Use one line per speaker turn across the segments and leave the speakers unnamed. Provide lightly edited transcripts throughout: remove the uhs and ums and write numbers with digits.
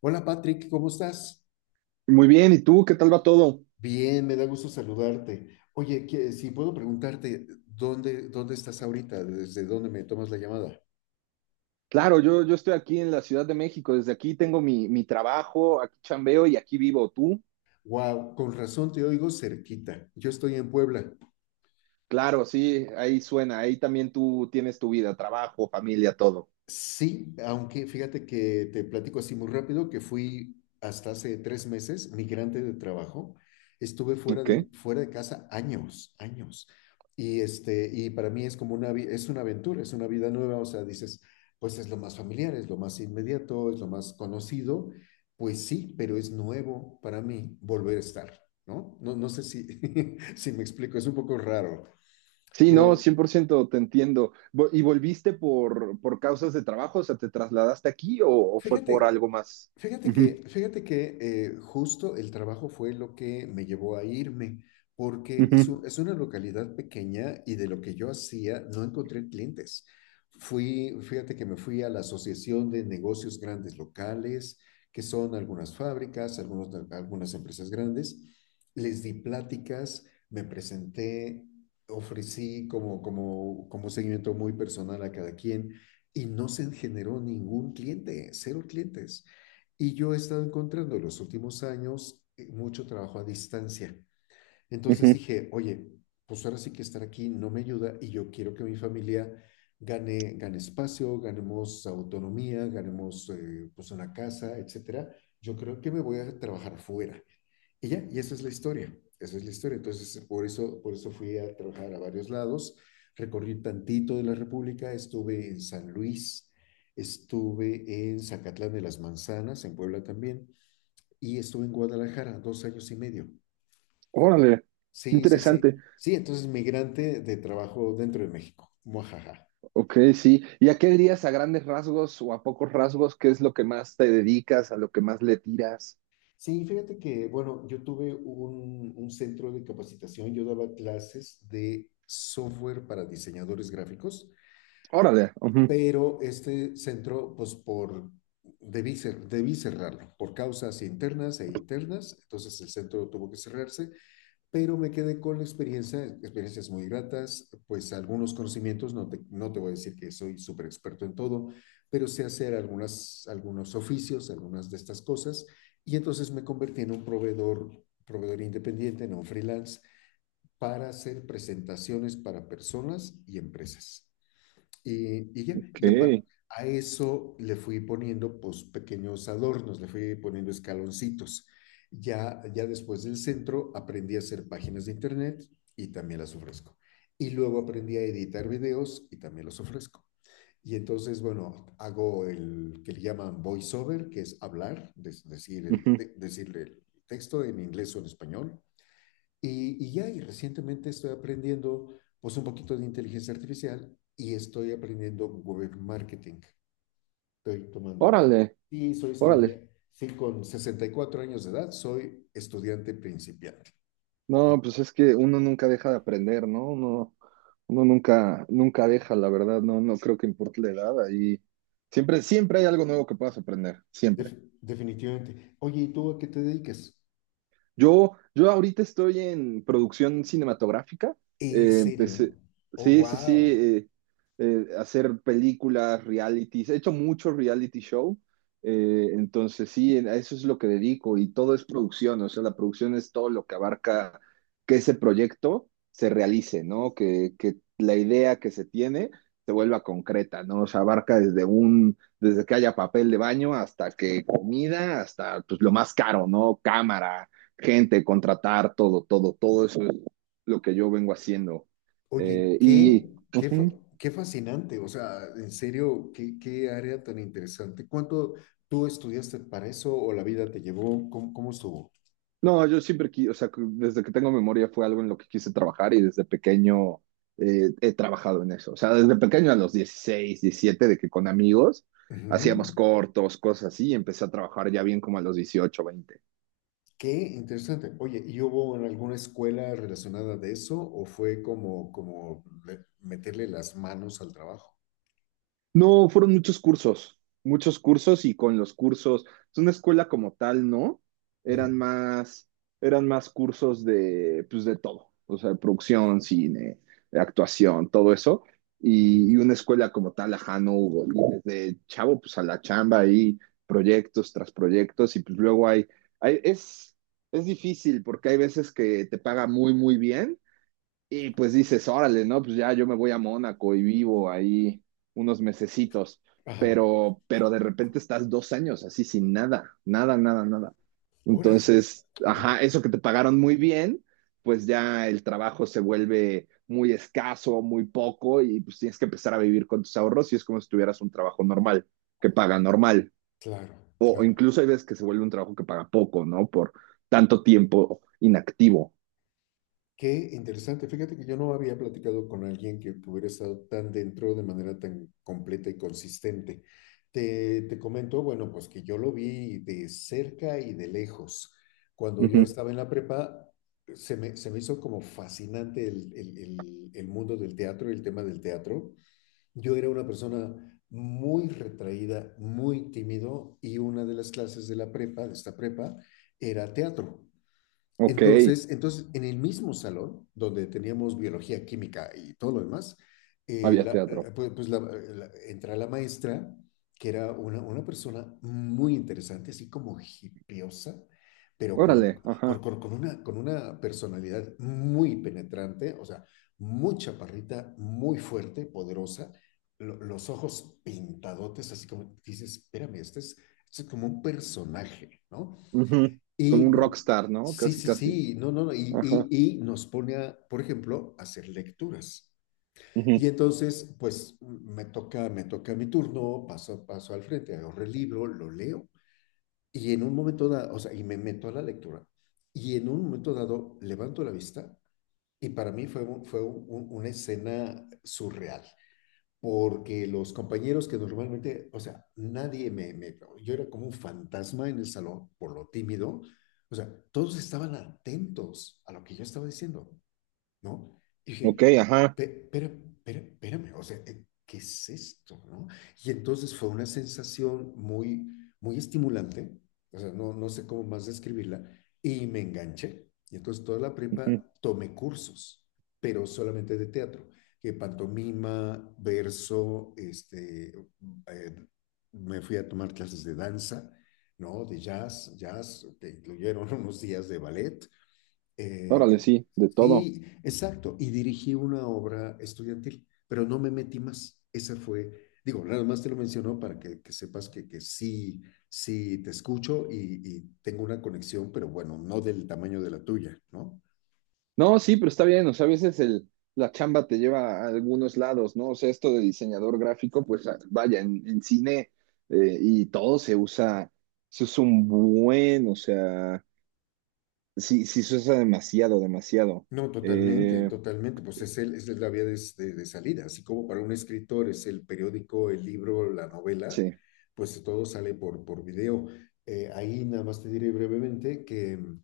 Hola Patrick, ¿cómo estás?
Muy bien, ¿y tú qué tal va todo?
Bien, me da gusto saludarte. Oye, si puedo preguntarte, ¿dónde estás ahorita? ¿Desde dónde me tomas la llamada?
Claro, yo estoy aquí en la Ciudad de México. Desde aquí tengo mi trabajo, aquí chambeo y aquí vivo. ¿Tú?
Wow, con razón te oigo cerquita. Yo estoy en Puebla.
Claro, sí, ahí suena, ahí también tú tienes tu vida, trabajo, familia, todo.
Sí, aunque fíjate que te platico así muy rápido que fui hasta hace 3 meses migrante de trabajo. Estuve fuera de,
Ok.
fuera de casa años, años. Y, y para mí es como una, es una aventura, es una vida nueva. O sea, dices, pues es lo más familiar, es lo más inmediato, es lo más conocido. Pues sí, pero es nuevo para mí volver a estar, ¿no? No, no sé si, si me explico, es un poco raro,
Sí, no,
pero
100% te entiendo. ¿Y volviste por causas de trabajo? O sea, ¿te trasladaste aquí o fue por
fíjate.
algo más?
Fíjate
Ujú,
que, fíjate que eh, justo el trabajo fue lo que me llevó a irme, porque
ujú,
es una localidad pequeña y de lo que yo hacía no encontré clientes. Fíjate que me fui a la Asociación de Negocios Grandes Locales, que son algunas fábricas, algunas empresas grandes. Les di pláticas, me presenté, ofrecí como un seguimiento muy personal a cada quien y no se generó ningún cliente, cero clientes. Y yo he estado encontrando en los últimos años mucho trabajo a distancia. Entonces
ujú.
dije, oye, pues ahora sí que estar aquí no me ayuda y yo quiero que mi familia gane espacio, ganemos autonomía, ganemos pues una casa, etcétera. Yo creo que me voy a trabajar fuera. Y ya, y esa es la historia, esa es la historia. Entonces, por eso fui a trabajar a varios lados, recorrí tantito de la República, estuve en San Luis, estuve en Zacatlán de las Manzanas, en Puebla también, y estuve en Guadalajara 2 años y medio.
Órale, qué
Sí, sí, sí.
interesante.
Sí, entonces migrante de trabajo dentro de México. Muajaja.
Ok, sí. ¿Y a qué dirías, a grandes rasgos o a pocos rasgos? ¿Qué es lo que más te dedicas, a lo que más le tiras?
Sí, fíjate que, bueno, yo tuve un centro de capacitación, yo daba clases de software para diseñadores gráficos,
Órale. Ujú.
pero este centro, pues por, debí cerrarlo por causas internas e internas. Entonces el centro tuvo que cerrarse, pero me quedé con la experiencia, experiencias muy gratas, pues algunos conocimientos. No te voy a decir que soy súper experto en todo, pero sé hacer algunos oficios, algunas de estas cosas, y entonces me convertí en un proveedor independiente, no freelance, para hacer presentaciones para personas y empresas. Y ya,
Ok.
y a eso le fui poniendo pues pequeños adornos, le fui poniendo escaloncitos. Ya después del centro aprendí a hacer páginas de internet y también las ofrezco. Y luego aprendí a editar videos y también los ofrezco. Y entonces, bueno, hago el que le llaman voiceover, que es hablar,
Ujú.
decir el texto en inglés o en español. Y ya, y recientemente estoy aprendiendo pues un poquito de inteligencia artificial y estoy aprendiendo web marketing. Estoy tomando.
Órale,
Y soy
órale.
estudiante. Sí, con 64 años de edad soy estudiante principiante. Y
No, pues es que uno nunca deja de aprender, ¿no? Uno nunca, nunca deja, la verdad, no, no creo que importe la edad. Ahí siempre, siempre hay algo nuevo que puedas aprender, siempre.
Definitivamente. Oye, ¿y tú a qué te dedicas?
Yo ahorita estoy en producción cinematográfica.
¿En serio?
Empecé,
Oh,
sí, sí, sí,
wow.
hacer películas, realities. He hecho mucho reality show. Entonces, sí, a eso es lo que dedico, y todo es producción. O sea, la producción es todo lo que abarca que ese proyecto se realice, ¿no? Que la idea que se tiene se vuelva concreta, ¿no? O sea, abarca desde que haya papel de baño, hasta que comida, hasta pues lo más caro, ¿no? Cámara, gente, contratar, todo, todo, todo eso es lo que yo vengo haciendo.
Oye,
Eh,
qué,
y
qué, fa-
Ujú.
qué fascinante. O sea, en serio, qué área tan interesante. ¿Cuánto tú estudiaste para eso o la vida te llevó? ¿Cómo estuvo?
No, yo siempre, o sea, que desde que tengo memoria fue algo en lo que quise trabajar, y desde pequeño he trabajado en eso. O sea, desde pequeño, a los 16, 17, de que con amigos
Ujú.
hacíamos cortos, cosas así, y empecé a trabajar ya bien como a los 18, 20.
Qué interesante. Oye, ¿y hubo en alguna escuela relacionada de eso o fue meterle las manos al trabajo?
No, fueron muchos cursos, muchos cursos, y con los cursos, es una escuela como tal, ¿no?
Ujú,
Eran más, eran más cursos de, pues, de todo. O sea, de producción, cine, de actuación, todo eso. Y,
ujú.
y una escuela como tal, ajá, no hubo. Y desde chavo, pues, a la chamba ahí, proyectos tras proyectos. Y pues luego hay, hay es difícil, porque hay veces que te paga muy, muy bien, y pues dices, órale, ¿no? Pues ya yo me voy a Mónaco y vivo ahí unos mesecitos.
Ajá.
Pero de repente estás 2 años así sin nada, nada, nada, nada.
Ahora.
Entonces,
Ujú.
ajá, eso que te pagaron muy bien, pues ya el trabajo se vuelve muy escaso, muy poco, y pues tienes que empezar a vivir con tus ahorros, y es como si tuvieras un trabajo normal, que paga normal.
Claro,
O
claro.
incluso hay veces que se vuelve un trabajo que paga poco, ¿no? Por tanto tiempo inactivo.
Qué interesante. Fíjate que yo no había platicado con alguien que hubiera estado tan dentro de manera tan completa y consistente. Te comento, bueno, pues que yo lo vi de cerca y de lejos. Cuando yo
Ujú.
estaba en la prepa, se me hizo como fascinante el mundo del teatro y el tema del teatro. Yo era una persona muy retraída, muy tímido, y una de las clases de la prepa, de esta prepa, era teatro.
Ok,
Entonces, en el mismo salón donde teníamos biología, química y todo lo demás,
había teatro.
entra la maestra, que era una persona muy interesante, así como hipiosa, pero
Órale,
con, con,
ajá,
con- con una, con una personalidad muy penetrante. O sea, muy chaparrita, muy fuerte, poderosa, los ojos pintadotes, así como dices, espérame, este es como un personaje, ¿no?
ujú. Como un
Y
rockstar, ¿no?
sí,
Casi,
sí,
casi.
sí, no, no, no, y,
Ajá,
y, y nos pone a, por ejemplo, a hacer lecturas.
ujú.
Y entonces, pues me toca mi turno, paso al frente, agarro el libro, lo leo. Y en un momento dado, o sea, y me meto a la lectura. Y en un momento dado, levanto la vista y para mí fue, una escena surreal, porque los compañeros que normalmente, o sea, nadie yo era como un fantasma en el salón por lo tímido. O sea, todos estaban atentos a lo que yo estaba diciendo, ¿no? Y
Ok,
dije,
ajá,
pero, pero, espérame, o sea, ¿qué es esto, no? Y entonces fue una sensación muy, muy estimulante, o sea, no sé cómo más describirla, y me enganché. Y entonces toda la
ujú.
prepa tomé cursos, pero solamente de teatro, que pantomima, verso, eh, me fui a tomar clases de danza, ¿no? De jazz, jazz, que incluyeron unos días de ballet, eh,
Órale, sí, de todo.
sí, exacto. Y dirigí una obra estudiantil, pero no me metí más. Esa fue, digo, nada más te lo menciono para que sepas que sí, sí te escucho y tengo una conexión, pero bueno, no del tamaño de la tuya, ¿no?
No, sí, pero está bien. O sea, a veces la chamba te lleva a algunos lados, ¿no? O sea, esto de diseñador gráfico, pues ah, vaya, en cine y todo se usa un buen. O sea, sí, sí se usa demasiado, demasiado.
No, totalmente,
Eh,
totalmente. Pues es la vía de, de salida. Así como para un escritor es el periódico, el libro, la novela,
sí,
pues todo sale por video. Ahí nada más te diré brevemente que, mm,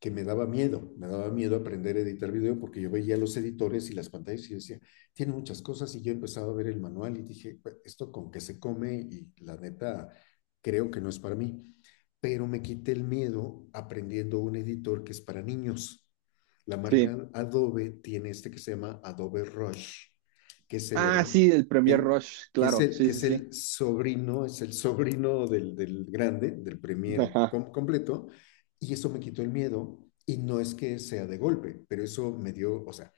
que me daba miedo aprender a editar video porque yo veía los editores y las pantallas y decía, tiene muchas cosas y yo empezaba a ver el manual y dije, "Pues, esto con qué se come y la neta creo que no es para mí". Pero me quité el miedo aprendiendo un editor que es para niños. La
sí.
marca Adobe tiene este que se llama Adobe Rush, que es el
Ah,
hermano,
sí, el Premier
que,
Rush,
que, es
claro,
el,
sí,
que
sí, sí.
es el sobrino del grande, del Premiere
Ajá,
completo, y eso me quitó el miedo. Y no es que sea de golpe, pero eso me dio, o sea,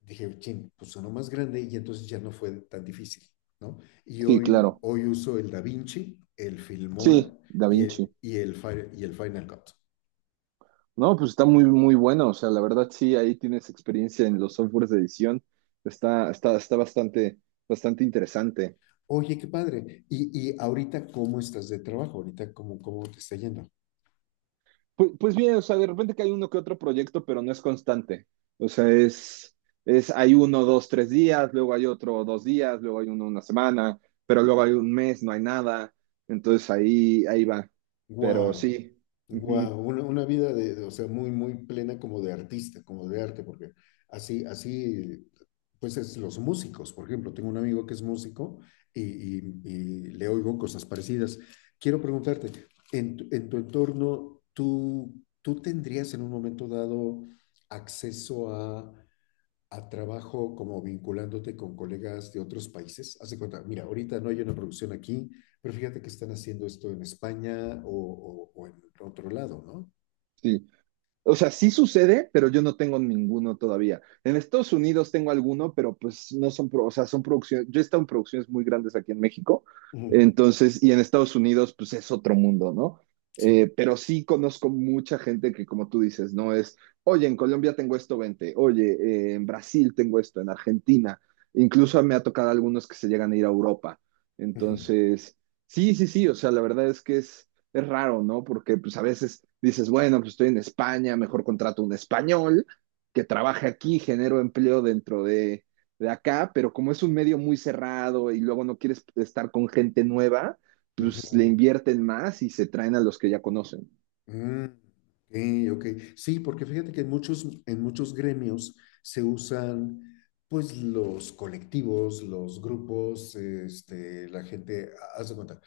dije, chin, pues sonó más grande y entonces ya no fue tan difícil, ¿no? Y
sí,
hoy,
claro.
hoy uso el DaVinci, el
Sí,
Filmora
Da
y
Vinci.
el, y el, y el Final Cut.
No, pues está muy, muy bueno. O sea, la verdad sí, ahí tienes experiencia en los softwares de edición. Está bastante, bastante interesante.
Oye, qué padre. Y ahorita, ¿cómo estás de trabajo? Ahorita, ¿cómo te está yendo?
Pues bien, o sea, de repente que hay uno que otro proyecto, pero no es constante. O sea, hay uno, dos, tres días, luego hay otro, 2 días, luego hay uno, una semana, pero luego hay un mes, no hay nada. Entonces ahí, ahí va. Pero
Wow,
sí,
wow,
ujú,
una vida de, o sea, muy, muy plena, como de artista, como de arte, porque así, así, pues es los músicos, por ejemplo, tengo un amigo que es músico y le oigo cosas parecidas. Quiero preguntarte, en tu entorno, ¿tú, tendrías en un momento dado acceso a trabajo como vinculándote con colegas de otros países? Haz de cuenta, mira, ahorita no hay una producción aquí, pero fíjate que están haciendo esto en España o en otro lado, ¿no?
sí. O sea, sí sucede, pero yo no tengo ninguno todavía. En Estados Unidos tengo alguno, pero pues no son, o sea, son producciones. Yo he estado en producciones muy grandes aquí en México.
Ujú.
Entonces, y en Estados Unidos, pues es otro mundo, ¿no?
Sí.
Pero sí conozco mucha gente que, como tú dices, no es, oye, en Colombia tengo esto, vente. Oye, en Brasil tengo esto, en Argentina, incluso me ha tocado algunos que se llegan a ir a Europa.
Ujú,
Entonces, sí, sí, sí, o sea, la verdad es que es raro, ¿no? Porque pues a veces dices, bueno, pues estoy en España, mejor contrato un español que trabaje aquí, genero empleo dentro de acá. Pero como es un medio muy cerrado, y luego no quieres estar con gente nueva, pues le
ujú.
invierten más y se traen a los que ya conocen.
Mm, ok, ok. Sí, porque fíjate que en muchos gremios se usan pues los colectivos, los grupos, la gente, haz de cuenta,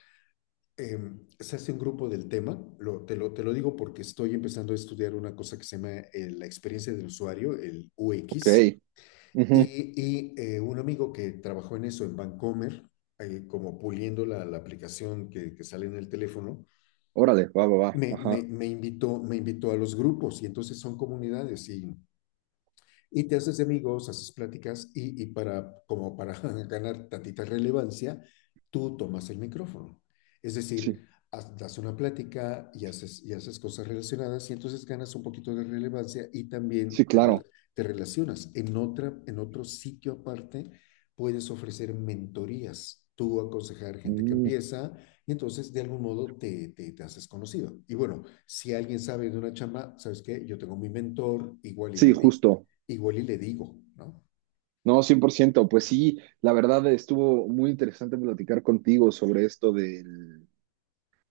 se hace un grupo del tema, te lo digo porque estoy empezando a estudiar una cosa que se llama la experiencia del usuario, el UX,
Ok, ujú.
y, un amigo que trabajó en eso en Vancomer, como puliendo la aplicación que sale en el teléfono,
Órale, va, va, va,
me,
ajá,
me, me invitó, me invitó a los grupos, y entonces son comunidades y te haces amigos, haces pláticas y como para ganar tantita relevancia, tú tomas el micrófono. Es
sí,
decir, das una plática y haces cosas relacionadas, y entonces ganas un poquito de relevancia y también
sí, claro.
te relacionas. En otro sitio aparte puedes ofrecer mentorías, tú aconsejar gente que
Mm.
empieza, y entonces de algún modo te haces conocido. Y bueno, si alguien sabe de una chamba, ¿sabes qué? Yo tengo mi mentor, igual y
Sí,
le di.
justo.
Igual y le digo, ¿no?
No, 100%, pues sí. La verdad, estuvo muy interesante platicar contigo sobre esto del,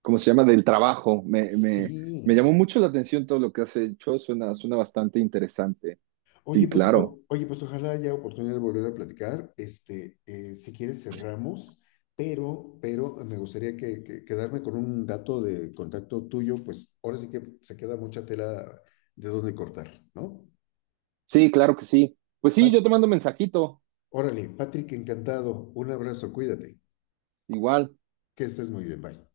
¿cómo se llama? Del trabajo. Me
Sí.
llamó mucho la atención todo lo que has hecho. Suena, suena bastante interesante. Sí, claro.
Oye, pues ojalá haya oportunidad de volver a platicar. Si quieres cerramos, pero, me gustaría quedarme con un dato de contacto tuyo, pues ahora sí que se queda mucha tela de dónde cortar, ¿no?
Sí, claro que sí. Pues sí, yo
Pat-
te mando un mensajito.
órale, Patrick, encantado. Un abrazo, cuídate.
Igual.
Que estés muy bien, bye.